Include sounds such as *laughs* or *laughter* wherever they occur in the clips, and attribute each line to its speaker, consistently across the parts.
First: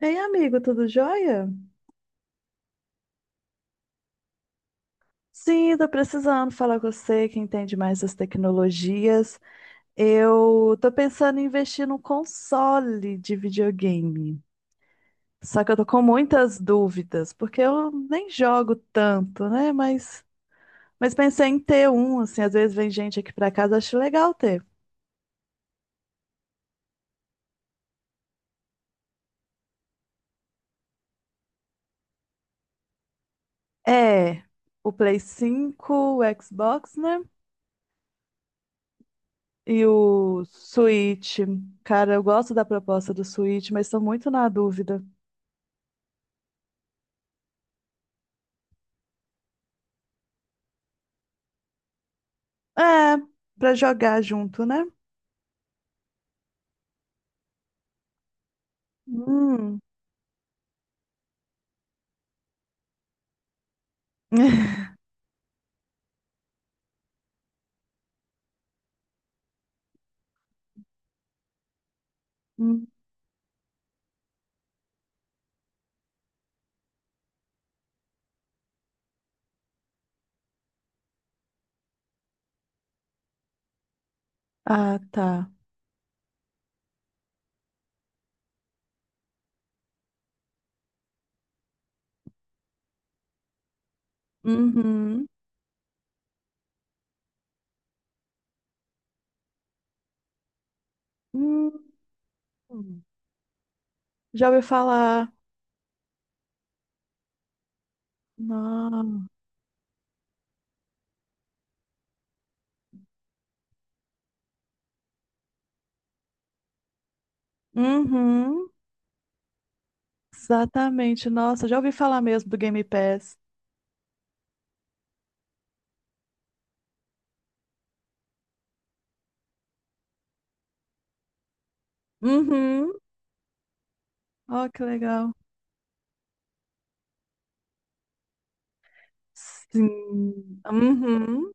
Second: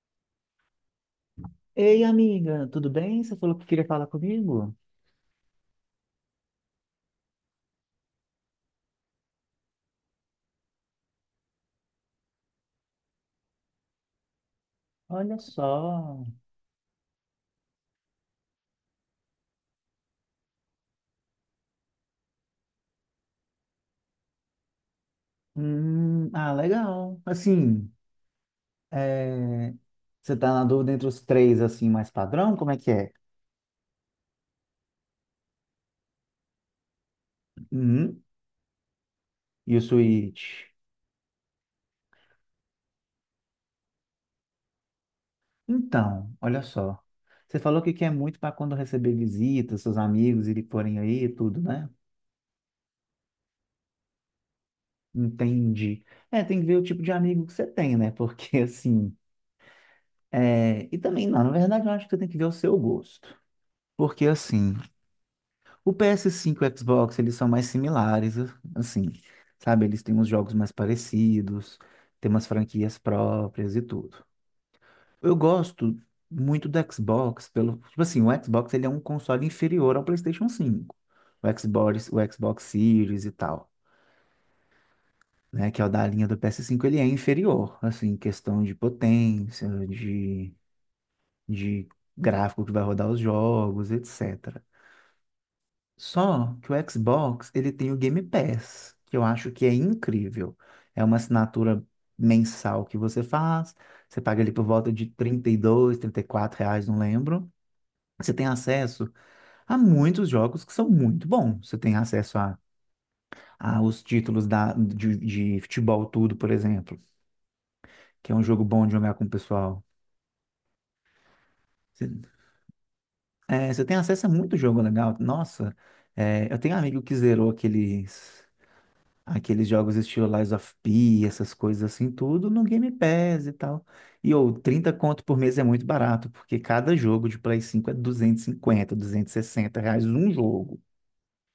Speaker 1: Ei, amigo, tudo jóia?
Speaker 2: Ei, amiga, tudo bem? Você falou que queria falar comigo?
Speaker 1: Sim, tô precisando falar com você que entende mais das tecnologias. Eu tô pensando em investir num console de videogame.
Speaker 2: Olha
Speaker 1: Só que eu tô com
Speaker 2: só.
Speaker 1: muitas dúvidas, porque eu nem jogo tanto, né? Mas, pensei em ter um, assim, às vezes vem gente aqui pra casa, acho legal ter.
Speaker 2: Ah, legal. Assim, é, você tá na dúvida entre os três, assim, mais padrão? Como é que é?
Speaker 1: É, o Play 5 o Xbox, né?
Speaker 2: Hum, e o
Speaker 1: E o
Speaker 2: suíte?
Speaker 1: Switch. Cara, eu gosto da proposta do Switch, mas estou muito na dúvida.
Speaker 2: Então, olha só. Você falou que quer muito para quando receber visitas, seus amigos irem forem aí e tudo, né?
Speaker 1: É, pra jogar junto, né?
Speaker 2: Entendi. É, tem que ver o tipo de amigo que você tem, né? *laughs* Porque, assim...
Speaker 1: Hum.
Speaker 2: É, e também, não, na verdade, eu acho que você tem que ver o seu gosto. Porque, assim...
Speaker 1: *laughs*
Speaker 2: O PS5 e o Xbox, eles são mais similares, assim, sabe? Eles têm uns jogos mais parecidos, têm umas
Speaker 1: Hum.
Speaker 2: franquias próprias e tudo. Eu gosto muito do Xbox pelo, tipo assim, o Xbox ele é um console inferior ao PlayStation 5. O Xbox Series e tal,
Speaker 1: Ah, tá.
Speaker 2: né, que é o da linha do PS5, ele é inferior, assim, em questão de potência, de gráfico que vai rodar os jogos, etc.
Speaker 1: Uhum.
Speaker 2: Só que o Xbox, ele tem o Game Pass, que eu acho que é incrível. É uma assinatura
Speaker 1: Hum.
Speaker 2: mensal que você faz, você paga
Speaker 1: Já
Speaker 2: ali
Speaker 1: ouvi
Speaker 2: por volta de
Speaker 1: falar.
Speaker 2: 30 30 e 2 34 reais, não lembro. Você tem acesso
Speaker 1: Não.
Speaker 2: a muitos jogos que são muito bons. Você tem acesso a os títulos de futebol tudo, por exemplo, que é um jogo
Speaker 1: Uhum.
Speaker 2: bom de jogar com o pessoal.
Speaker 1: Exatamente. Nossa, já ouvi
Speaker 2: Você,
Speaker 1: falar mesmo do Game Pass.
Speaker 2: é, você tem acesso a muito jogo legal. Nossa, é, eu tenho um amigo que zerou aqueles jogos estilo Lies of P, essas coisas assim, tudo no Game
Speaker 1: Uhum.
Speaker 2: Pass e tal. Ou
Speaker 1: Ó, que
Speaker 2: 30 conto
Speaker 1: legal.
Speaker 2: por mês é muito barato, porque cada jogo de Play 5 é 200 250 260 reais um
Speaker 1: Sim.
Speaker 2: jogo.
Speaker 1: Uhum.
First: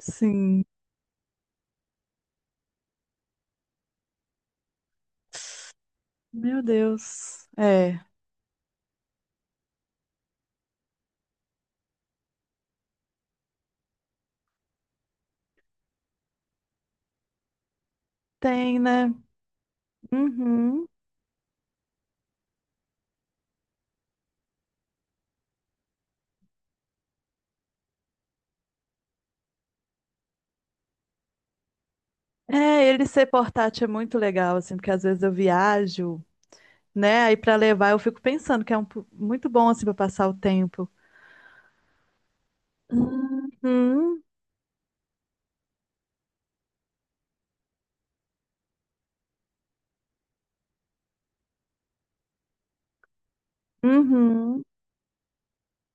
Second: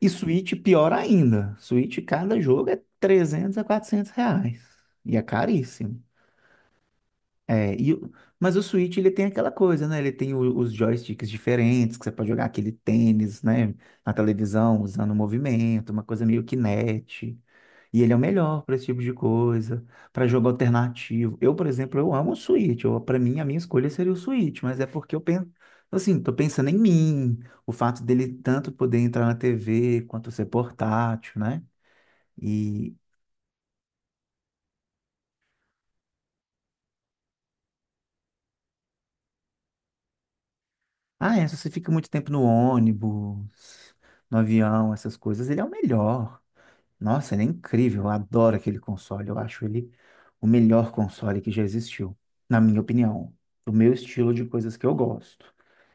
Speaker 2: E Switch, pior ainda. Switch, cada jogo é 300 a 400 reais. E é caríssimo.
Speaker 1: Meu Deus.
Speaker 2: É, e,
Speaker 1: É.
Speaker 2: o- mas o Switch, ele tem aquela coisa, né? Ele tem os joysticks diferentes, que você pode jogar aquele tênis, né? Na televisão, usando o movimento, uma coisa meio Kinect. E ele é o melhor para
Speaker 1: Tem,
Speaker 2: esse tipo de
Speaker 1: né?
Speaker 2: coisa, para jogo
Speaker 1: Uhum.
Speaker 2: alternativo. Eu, por exemplo, eu amo o Switch. Eu, para mim, a minha escolha seria o Switch, mas é porque eu penso, assim, tô pensando em mim, o fato dele tanto poder entrar na TV quanto ser portátil, né?
Speaker 1: É,
Speaker 2: E
Speaker 1: ele ser portátil é muito legal, assim, porque às vezes eu viajo né? Aí para levar, eu fico pensando que é um, muito bom assim para passar o tempo.
Speaker 2: ah, é, se você fica muito tempo no ônibus,
Speaker 1: Uhum,
Speaker 2: no avião, essas coisas, ele é o melhor. Nossa, ele é incrível. Eu adoro aquele console. Eu acho ele o melhor console que já existiu, na minha opinião, do meu estilo de
Speaker 1: uhum,
Speaker 2: coisas que eu gosto.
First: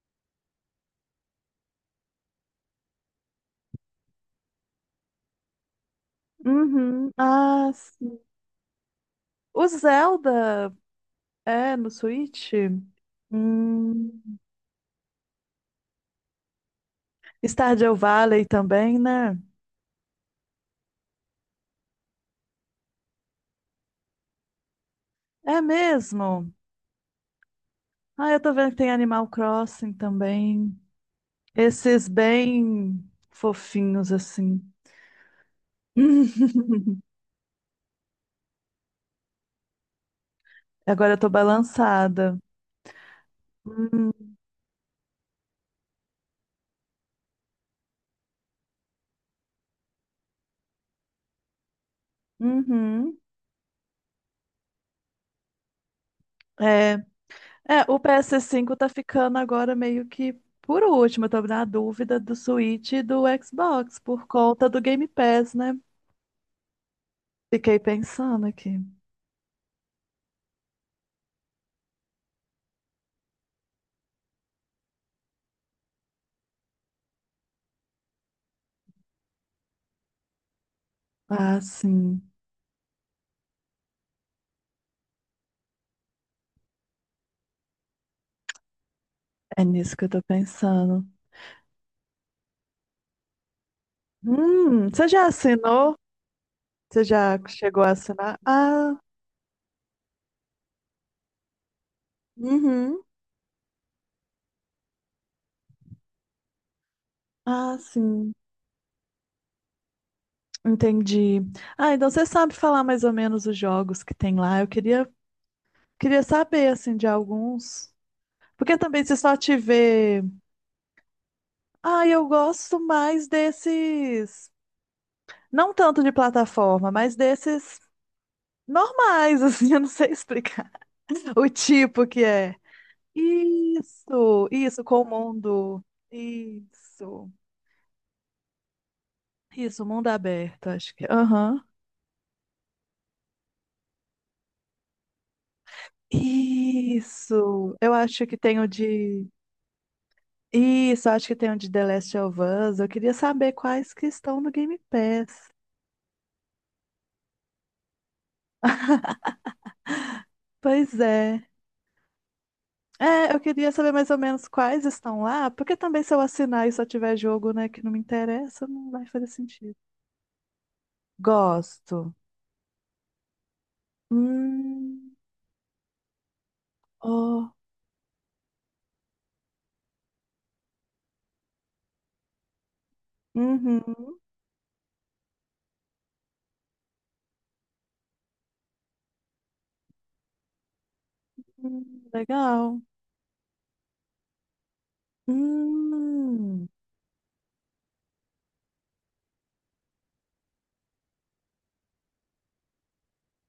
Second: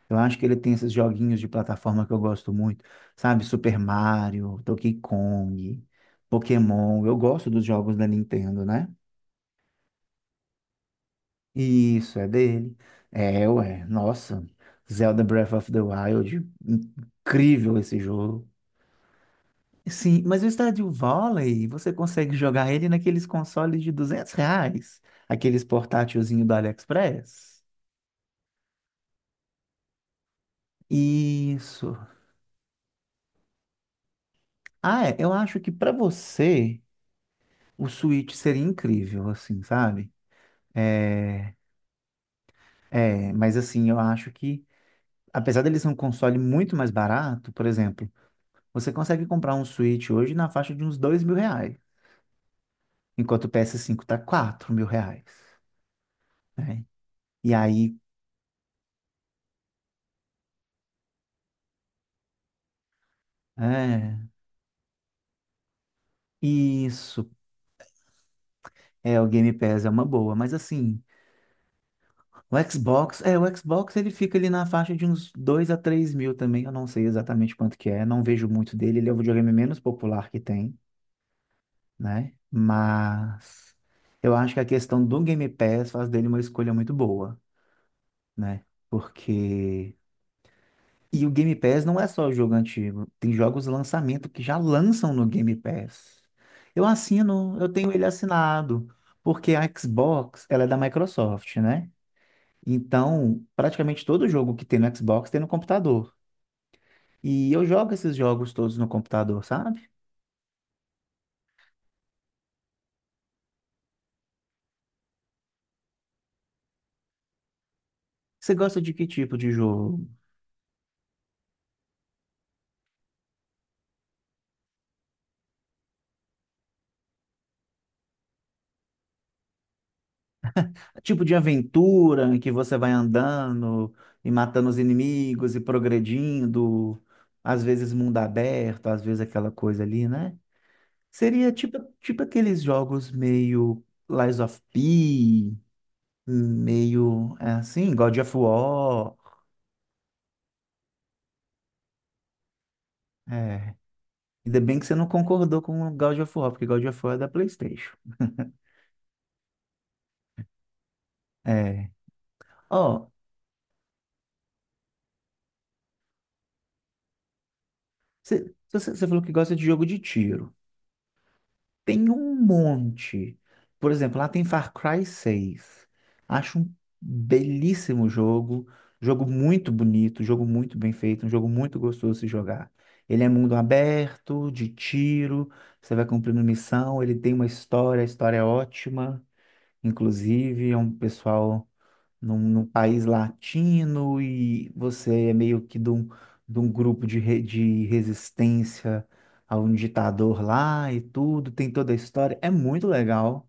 Speaker 2: Eu acho que ele tem esses joguinhos de plataforma que eu gosto muito, sabe? Super Mario, Donkey Kong, Pokémon.
Speaker 1: uhum.
Speaker 2: Eu gosto dos
Speaker 1: Ah,
Speaker 2: jogos da
Speaker 1: sim.
Speaker 2: Nintendo, né?
Speaker 1: O Zelda é no
Speaker 2: Isso, é
Speaker 1: Switch?
Speaker 2: dele. É, ué,
Speaker 1: Hum.
Speaker 2: nossa. Zelda Breath of the Wild, incrível
Speaker 1: Stardew
Speaker 2: esse
Speaker 1: Valley
Speaker 2: jogo.
Speaker 1: também, né?
Speaker 2: Sim, mas o Stardew Valley, você consegue jogar ele naqueles consoles de 200 reais,
Speaker 1: É
Speaker 2: aqueles portátilzinho do
Speaker 1: mesmo?
Speaker 2: AliExpress.
Speaker 1: Ah, eu tô vendo que tem Animal Crossing também.
Speaker 2: Isso.
Speaker 1: Esses bem fofinhos assim.
Speaker 2: Ah, é, eu acho que para você
Speaker 1: *laughs*
Speaker 2: o Switch seria incrível, assim, sabe?
Speaker 1: Agora eu tô
Speaker 2: É,
Speaker 1: balançada.
Speaker 2: é, mas assim, eu
Speaker 1: Uhum.
Speaker 2: acho que apesar dele ser um console muito mais barato, por exemplo, você consegue comprar um Switch hoje na faixa de uns 2 mil reais,
Speaker 1: Uhum.
Speaker 2: enquanto o ps cinco tá 4 mil reais, né?
Speaker 1: É.
Speaker 2: E
Speaker 1: É,
Speaker 2: aí,
Speaker 1: o PS5 tá ficando agora meio que por último. Eu tô na dúvida do Switch e do Xbox
Speaker 2: é,
Speaker 1: por conta do Game Pass, né?
Speaker 2: isso,
Speaker 1: Fiquei pensando aqui.
Speaker 2: é, o Game Pass é uma boa, mas assim, o Xbox, é, o Xbox ele fica ali na faixa de uns 2 a 3 mil também, eu não sei exatamente quanto que é, não vejo muito dele, ele é o videogame menos popular que tem.
Speaker 1: Ah, sim.
Speaker 2: Né? Mas eu acho que a questão do Game Pass faz dele uma escolha muito boa, né?
Speaker 1: É nisso
Speaker 2: Porque.
Speaker 1: que eu tô pensando.
Speaker 2: E o Game Pass não é só o jogo antigo, tem jogos de lançamento que já
Speaker 1: Você
Speaker 2: lançam no
Speaker 1: já
Speaker 2: Game
Speaker 1: assinou?
Speaker 2: Pass. Eu
Speaker 1: Você já
Speaker 2: assino, eu
Speaker 1: chegou a
Speaker 2: tenho ele
Speaker 1: assinar?
Speaker 2: assinado,
Speaker 1: Ah,
Speaker 2: porque a Xbox, ela é da Microsoft, né?
Speaker 1: uhum.
Speaker 2: Então, praticamente todo jogo que tem no Xbox tem no computador. E eu
Speaker 1: Ah,
Speaker 2: jogo esses
Speaker 1: sim.
Speaker 2: jogos todos no computador, sabe?
Speaker 1: Entendi. Ah, então você sabe falar mais ou menos os jogos que tem lá. Eu queria saber, assim, de alguns.
Speaker 2: Você
Speaker 1: Porque
Speaker 2: gosta de que
Speaker 1: também se
Speaker 2: tipo
Speaker 1: só
Speaker 2: de jogo?
Speaker 1: tiver Ah, eu gosto mais desses. Não tanto de plataforma, mas desses normais, *laughs* assim, eu não sei explicar
Speaker 2: Tipo de
Speaker 1: o tipo que
Speaker 2: aventura em que
Speaker 1: é.
Speaker 2: você vai andando e
Speaker 1: Isso,
Speaker 2: matando os
Speaker 1: isso, com o
Speaker 2: inimigos e
Speaker 1: mundo.
Speaker 2: progredindo,
Speaker 1: Isso,
Speaker 2: às vezes mundo aberto, às vezes aquela coisa
Speaker 1: isso,
Speaker 2: ali,
Speaker 1: mundo
Speaker 2: né?
Speaker 1: aberto, acho que.
Speaker 2: Seria
Speaker 1: Aham.
Speaker 2: tipo, tipo aqueles jogos meio Lies of P, meio é
Speaker 1: Isso, eu
Speaker 2: assim, God
Speaker 1: acho
Speaker 2: of
Speaker 1: que tem o
Speaker 2: War.
Speaker 1: de. Isso, acho que tem o de The Last of Us. Eu queria saber
Speaker 2: É.
Speaker 1: quais que estão no
Speaker 2: Ainda bem
Speaker 1: Game
Speaker 2: que você não
Speaker 1: Pass.
Speaker 2: concordou com o God of War, porque God of War é da PlayStation.
Speaker 1: Pois é.
Speaker 2: É. Ó,
Speaker 1: É, eu queria saber mais ou menos quais estão lá, porque também se eu assinar e só tiver jogo, né, que não me interessa, não vai
Speaker 2: você falou
Speaker 1: fazer
Speaker 2: que gosta de
Speaker 1: sentido.
Speaker 2: jogo de tiro. Tem
Speaker 1: Gosto.
Speaker 2: um monte. Por exemplo, lá tem Far Cry
Speaker 1: Hum,
Speaker 2: seis, acho um
Speaker 1: oh,
Speaker 2: belíssimo jogo. Jogo muito bonito, jogo muito bem feito, um jogo muito gostoso de se jogar. Ele é mundo
Speaker 1: uhum,
Speaker 2: aberto, de tiro, você vai cumprindo missão, ele tem uma história, a história é ótima, inclusive, é um pessoal num
Speaker 1: legal.
Speaker 2: país latino e você é meio que de
Speaker 1: Hum,
Speaker 2: um grupo de resistência a um ditador lá e tudo, tem toda a história. É muito legal.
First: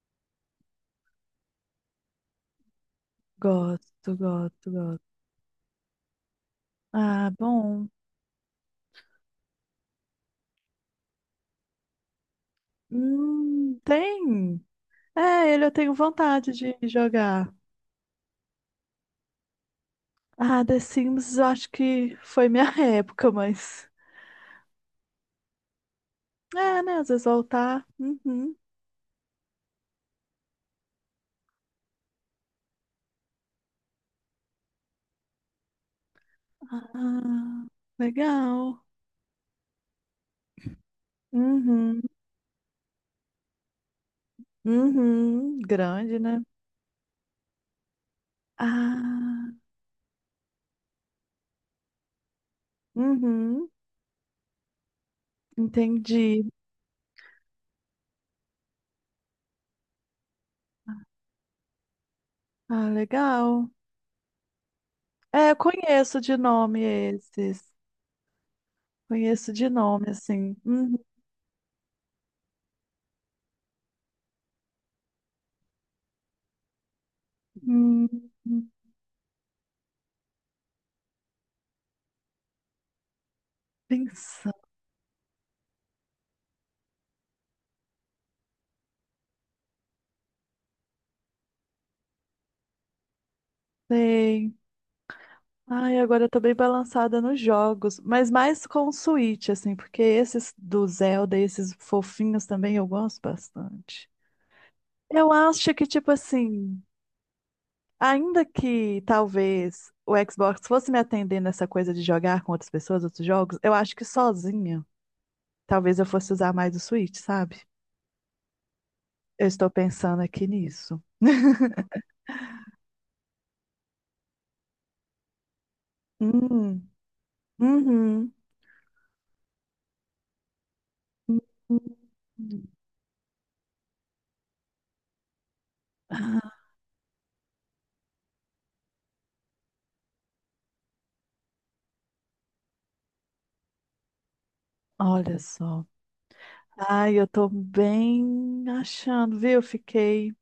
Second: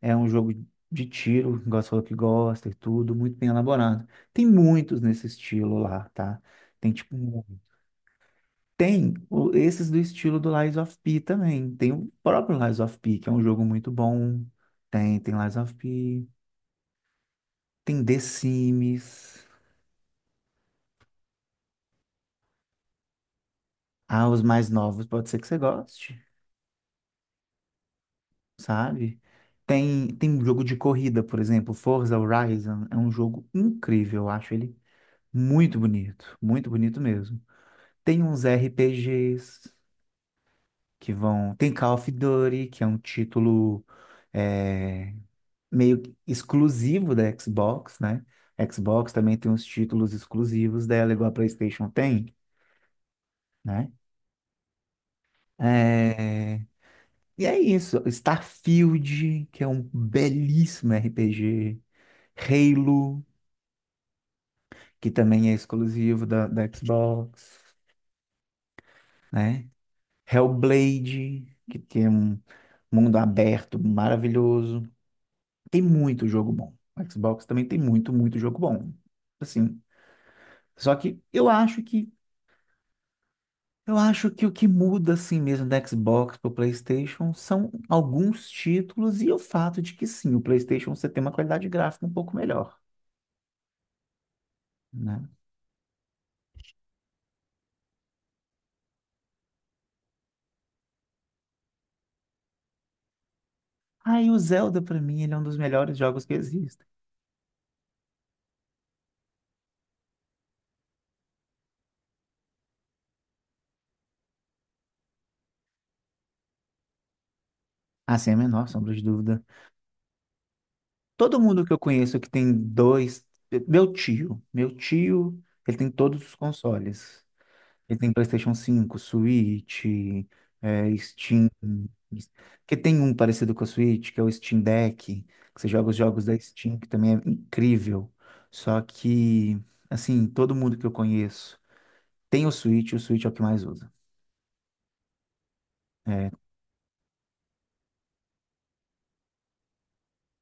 Speaker 2: É um jogo de tiro, igual você falou que gosta e tudo, muito bem elaborado.
Speaker 1: gosto,
Speaker 2: Tem
Speaker 1: gosto,
Speaker 2: muitos
Speaker 1: gosto.
Speaker 2: nesse estilo lá, tá? Tem tipo
Speaker 1: Ah,
Speaker 2: muito.
Speaker 1: bom.
Speaker 2: Esses do estilo do Lies of P também. Tem o próprio Lies of P, que é um jogo muito bom.
Speaker 1: Tem.
Speaker 2: Tem
Speaker 1: É,
Speaker 2: Lies
Speaker 1: ele eu
Speaker 2: of
Speaker 1: tenho
Speaker 2: P.
Speaker 1: vontade de jogar.
Speaker 2: Tem The Sims.
Speaker 1: Ah, The Sims, eu acho que foi minha *laughs* época, mas.
Speaker 2: Ah, os mais novos pode ser que você goste,
Speaker 1: É, né? Às vezes voltar. Uhum.
Speaker 2: sabe? Tem um jogo de corrida, por exemplo, Forza Horizon é um jogo incrível, eu acho ele muito bonito mesmo.
Speaker 1: Ah,
Speaker 2: Tem uns
Speaker 1: legal.
Speaker 2: RPGs que vão. Tem Call
Speaker 1: Uhum,
Speaker 2: of Duty, que é um título é,
Speaker 1: uhum,
Speaker 2: meio que
Speaker 1: grande, né?
Speaker 2: exclusivo da Xbox, né? Xbox também tem uns
Speaker 1: Ah,
Speaker 2: títulos exclusivos dela, igual a PlayStation tem,
Speaker 1: uhum,
Speaker 2: né?
Speaker 1: entendi.
Speaker 2: É, e é isso. Starfield, que é um belíssimo RPG.
Speaker 1: Ah,
Speaker 2: Halo,
Speaker 1: legal.
Speaker 2: que também
Speaker 1: É,
Speaker 2: é
Speaker 1: eu conheço
Speaker 2: exclusivo
Speaker 1: de
Speaker 2: da
Speaker 1: nome esses.
Speaker 2: Xbox,
Speaker 1: Conheço de
Speaker 2: né?
Speaker 1: nome, assim. Uhum.
Speaker 2: Hellblade, que tem um mundo aberto maravilhoso. Tem muito jogo bom. O Xbox também tem
Speaker 1: Hum,
Speaker 2: muito, muito jogo bom. Assim, só que eu acho que o
Speaker 1: pensei.
Speaker 2: que muda assim mesmo da Xbox para o PlayStation são alguns títulos e o fato de que sim, o PlayStation você tem uma qualidade gráfica um pouco melhor, né?
Speaker 1: Ai, agora eu tô bem balançada nos jogos, mas mais com o Switch, assim, porque esses do Zelda, esses fofinhos também eu gosto bastante.
Speaker 2: Ah, e o Zelda, pra mim,
Speaker 1: Eu
Speaker 2: ele é um dos
Speaker 1: acho que,
Speaker 2: melhores
Speaker 1: tipo
Speaker 2: jogos que
Speaker 1: assim,
Speaker 2: existem.
Speaker 1: ainda que talvez o Xbox fosse me atender nessa coisa de jogar com outras pessoas, outros jogos, eu acho que sozinha, talvez eu fosse usar mais o Switch, sabe?
Speaker 2: Ah, sem a menor sombra de dúvida.
Speaker 1: Eu estou pensando aqui nisso.
Speaker 2: Todo mundo
Speaker 1: *laughs*
Speaker 2: que eu conheço que tem dois. Meu tio. Meu tio, ele tem todos os
Speaker 1: Hum,
Speaker 2: consoles. Ele tem
Speaker 1: uhum.
Speaker 2: PlayStation 5, Switch, é, Steam. Que tem um parecido com o Switch, que é o Steam Deck, que você joga os jogos da
Speaker 1: Ah,
Speaker 2: Steam, que também é incrível. Só que, assim, todo mundo que eu conheço tem o Switch, e o Switch é o que mais usa.
Speaker 1: olha só. Ai, eu tô bem achando, viu? Fiquei.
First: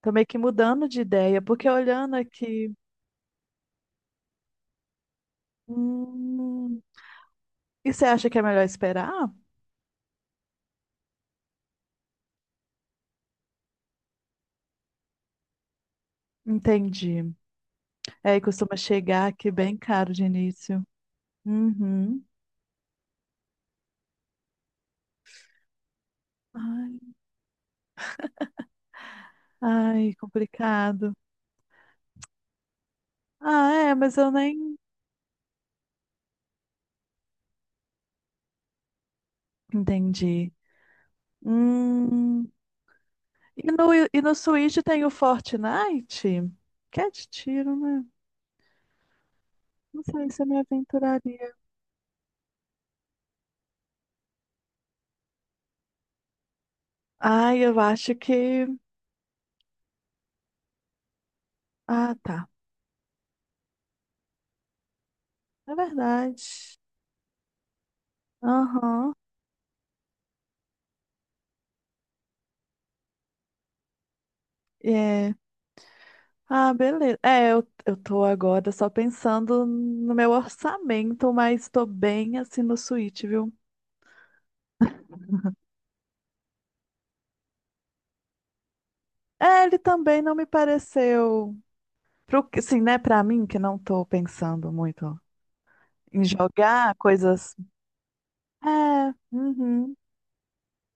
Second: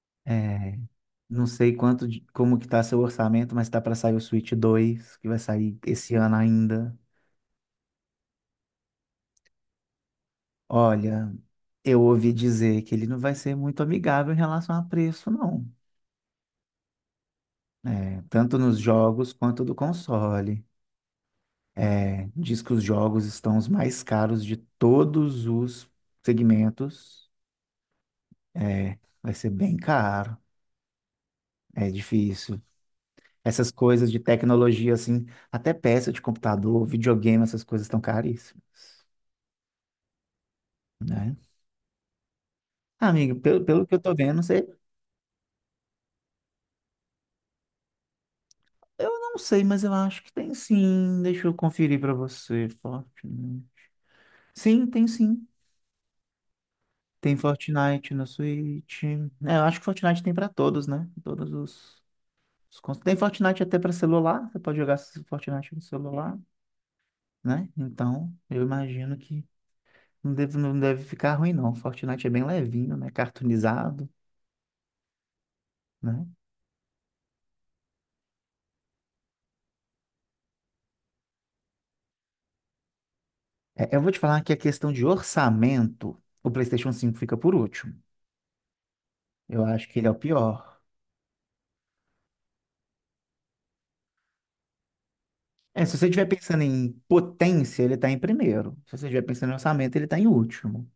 Speaker 1: Tô meio que
Speaker 2: É,
Speaker 1: mudando de ideia,
Speaker 2: não
Speaker 1: porque
Speaker 2: sei quanto,
Speaker 1: olhando
Speaker 2: de- como que
Speaker 1: aqui.
Speaker 2: tá seu orçamento, mas tá para sair o Switch 2, que vai sair esse ano
Speaker 1: Hum,
Speaker 2: ainda.
Speaker 1: e você acha que é melhor esperar?
Speaker 2: Olha, eu ouvi dizer que ele não vai ser muito amigável em relação a preço, não.
Speaker 1: Entendi.
Speaker 2: É,
Speaker 1: É, e
Speaker 2: tanto
Speaker 1: costuma
Speaker 2: nos
Speaker 1: chegar
Speaker 2: jogos
Speaker 1: aqui
Speaker 2: quanto do
Speaker 1: bem caro de
Speaker 2: console.
Speaker 1: início. Uhum.
Speaker 2: É, diz que os jogos estão os mais caros de todos os
Speaker 1: Ai,
Speaker 2: segmentos. É, vai ser bem
Speaker 1: ai,
Speaker 2: caro.
Speaker 1: complicado.
Speaker 2: É difícil. Essas
Speaker 1: Ah, é,
Speaker 2: coisas
Speaker 1: mas
Speaker 2: de
Speaker 1: eu nem
Speaker 2: tecnologia, assim, até peça de computador, videogame, essas coisas estão caríssimas,
Speaker 1: entendi.
Speaker 2: né?
Speaker 1: Hum.
Speaker 2: Ah, amigo,
Speaker 1: E
Speaker 2: pelo,
Speaker 1: no,
Speaker 2: pelo que eu tô
Speaker 1: e no
Speaker 2: vendo, não sei.
Speaker 1: Switch tem o Fortnite? Que é de tiro, né?
Speaker 2: Eu não sei, mas eu
Speaker 1: Não
Speaker 2: acho
Speaker 1: sei
Speaker 2: que
Speaker 1: se eu
Speaker 2: tem
Speaker 1: me
Speaker 2: sim. Deixa eu
Speaker 1: aventuraria.
Speaker 2: conferir pra você. Fortnite. Sim. Tem
Speaker 1: Ai, eu
Speaker 2: Fortnite
Speaker 1: acho
Speaker 2: na
Speaker 1: que.
Speaker 2: Switch. É, eu acho que Fortnite tem pra todos, né? Todos os,
Speaker 1: Ah, tá.
Speaker 2: tem Fortnite até pra celular. Você pode jogar Fortnite
Speaker 1: É
Speaker 2: no celular,
Speaker 1: verdade.
Speaker 2: né? Então, eu
Speaker 1: Aham.
Speaker 2: imagino que não deve ficar ruim, não. Fortnite é bem levinho, né? Cartoonizado,
Speaker 1: É.
Speaker 2: né?
Speaker 1: Ah, beleza. É, eu tô agora só pensando no meu orçamento, mas tô bem assim no Switch, viu?
Speaker 2: É, eu vou te falar que a questão de orçamento, o PlayStation 5 fica por último. Eu
Speaker 1: É, ele
Speaker 2: acho que ele é o
Speaker 1: também não me
Speaker 2: pior.
Speaker 1: pareceu. Pro, assim, né, pra mim, que não tô pensando muito
Speaker 2: É, se você
Speaker 1: em
Speaker 2: estiver pensando em
Speaker 1: jogar coisas.
Speaker 2: potência, ele está em primeiro. Se você
Speaker 1: É,
Speaker 2: estiver pensando em orçamento,
Speaker 1: uhum,
Speaker 2: ele está em último,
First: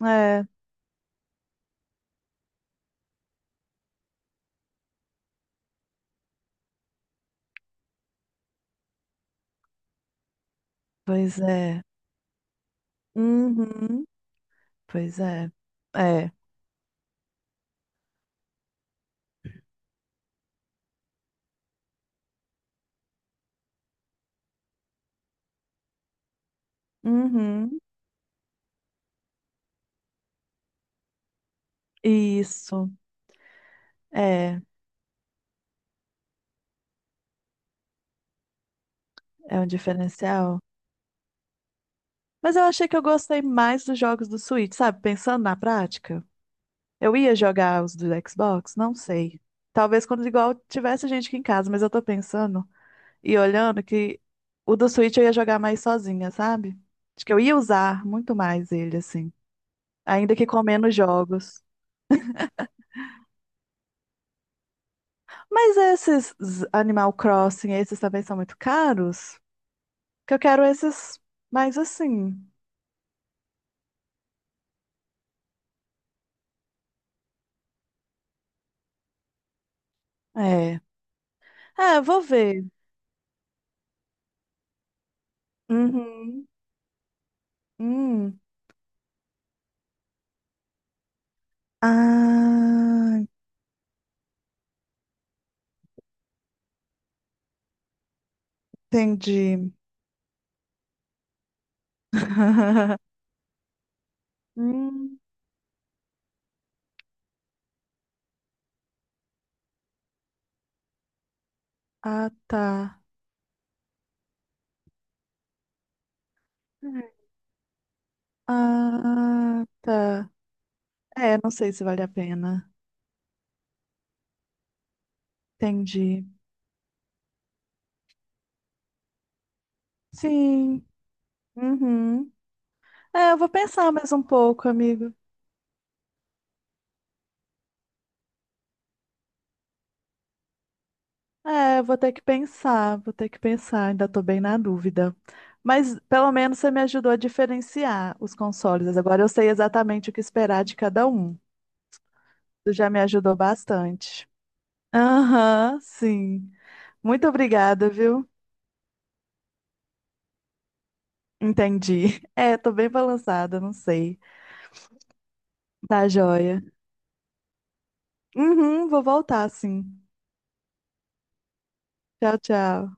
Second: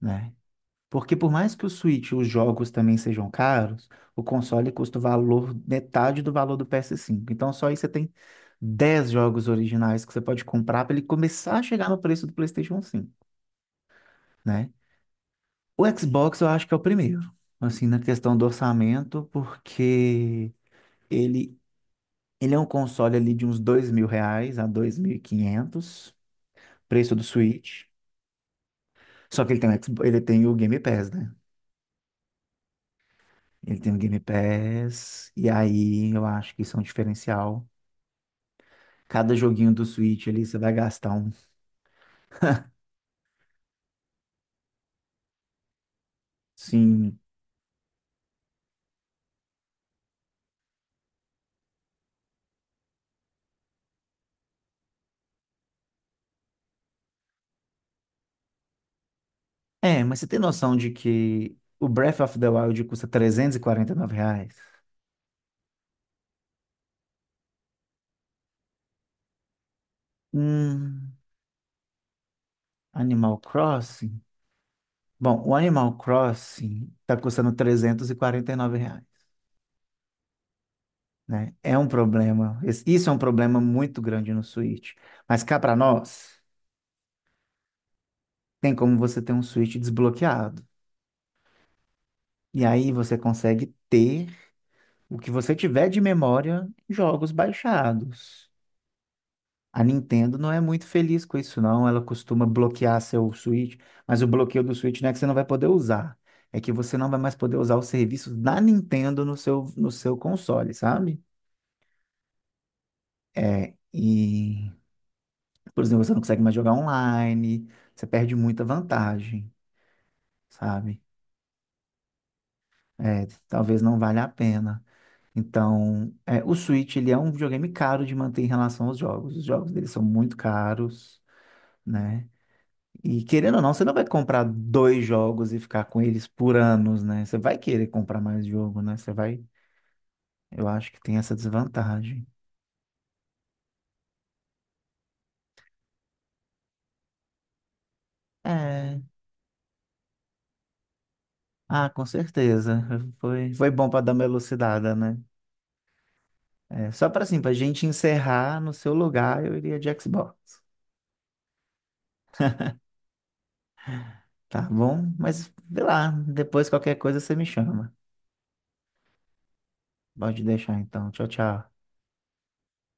Speaker 2: né?
Speaker 1: é,
Speaker 2: Porque por mais que o Switch e os jogos também sejam caros, o console custa o valor, metade do valor do PS5. Então só aí você tem 10 jogos originais que você pode comprar para ele
Speaker 1: pois
Speaker 2: começar a
Speaker 1: é,
Speaker 2: chegar no preço do PlayStation 5,
Speaker 1: uhum,
Speaker 2: né?
Speaker 1: pois é,
Speaker 2: O
Speaker 1: é,
Speaker 2: Xbox eu acho que é o primeiro, assim, na questão do orçamento, porque ele, ele é um console ali de uns 2 mil reais a 2 mil e 500 preço do
Speaker 1: uhum,
Speaker 2: Switch. Só que ele tem, ele tem o Game Pass, né?
Speaker 1: isso,
Speaker 2: Ele tem o Game
Speaker 1: é,
Speaker 2: Pass, e aí eu acho que isso é um diferencial. Cada
Speaker 1: é um
Speaker 2: joguinho do Switch ali você
Speaker 1: diferencial.
Speaker 2: vai gastar um.
Speaker 1: Mas eu achei que eu gostei mais dos jogos do Switch, sabe? Pensando na prática, eu
Speaker 2: Sim.
Speaker 1: ia jogar os do Xbox, não sei. Talvez quando igual tivesse gente aqui em casa, mas eu tô pensando. E olhando que o do Switch eu ia jogar mais sozinha, sabe? Acho que eu ia usar muito mais ele, assim.
Speaker 2: É, mas você
Speaker 1: Ainda
Speaker 2: tem
Speaker 1: que com
Speaker 2: noção de
Speaker 1: menos
Speaker 2: que
Speaker 1: jogos.
Speaker 2: o Breath of the Wild custa trezentos e quarenta e nove reais?
Speaker 1: Mas esses Z- Animal Crossing, esses também são muito caros? Que eu quero
Speaker 2: Hum,
Speaker 1: esses mais assim.
Speaker 2: Animal Crossing? Bom, o Animal Crossing tá custando trezentos e quarenta e nove reais,
Speaker 1: É.
Speaker 2: né? É um
Speaker 1: É, vou
Speaker 2: problema.
Speaker 1: ver.
Speaker 2: Esse- Isso é um problema muito grande no Switch. Mas cá para nós,
Speaker 1: Uhum. Hum.
Speaker 2: tem como você ter um Switch desbloqueado. E aí você
Speaker 1: Ah,
Speaker 2: consegue ter o que você tiver de memória, jogos baixados.
Speaker 1: entendi.
Speaker 2: A Nintendo não é muito feliz com isso, não. Ela costuma bloquear
Speaker 1: *laughs*
Speaker 2: seu Switch, mas o bloqueio do Switch não é que
Speaker 1: Hum.
Speaker 2: você não vai poder usar. É que você não vai mais poder usar os serviços da Nintendo no seu console, sabe?
Speaker 1: Ah, tá.
Speaker 2: É, e, por exemplo, você não consegue mais jogar online, você perde muita vantagem,
Speaker 1: Ah, tá.
Speaker 2: sabe?
Speaker 1: É, não sei se vale a pena.
Speaker 2: É, talvez não valha a pena. Então,
Speaker 1: Entendi.
Speaker 2: é, o Switch, ele é um videogame caro de manter em relação aos jogos. Os jogos dele são muito
Speaker 1: Sim.
Speaker 2: caros, né?
Speaker 1: Uhum.
Speaker 2: E
Speaker 1: É, eu vou
Speaker 2: querendo ou não, você
Speaker 1: pensar
Speaker 2: não vai
Speaker 1: mais um
Speaker 2: comprar
Speaker 1: pouco,
Speaker 2: dois
Speaker 1: amigo.
Speaker 2: jogos e ficar com eles por anos, né? Você vai querer comprar mais jogo, né? Você vai... Eu acho que tem essa
Speaker 1: É, eu vou ter que
Speaker 2: desvantagem.
Speaker 1: pensar, vou ter que pensar, ainda tô bem na dúvida. Mas pelo menos você me ajudou a diferenciar os consoles.
Speaker 2: É.
Speaker 1: Agora eu sei exatamente o que esperar de cada um.
Speaker 2: Ah, com
Speaker 1: Isso
Speaker 2: certeza.
Speaker 1: já me ajudou
Speaker 2: Foi bom para dar uma
Speaker 1: bastante.
Speaker 2: elucidada, né?
Speaker 1: Aham, sim.
Speaker 2: É, só para
Speaker 1: Muito
Speaker 2: assim, para gente
Speaker 1: obrigada, viu?
Speaker 2: encerrar no seu lugar, eu iria de Xbox.
Speaker 1: Entendi. *laughs* É, tô bem balançada, não sei.
Speaker 2: Tá bom? Mas, vê
Speaker 1: Tá
Speaker 2: lá,
Speaker 1: joia.
Speaker 2: depois qualquer coisa você me chama.
Speaker 1: Uhum, vou voltar, sim.
Speaker 2: Pode deixar então. Tchau, tchau.
Speaker 1: Tchau, tchau.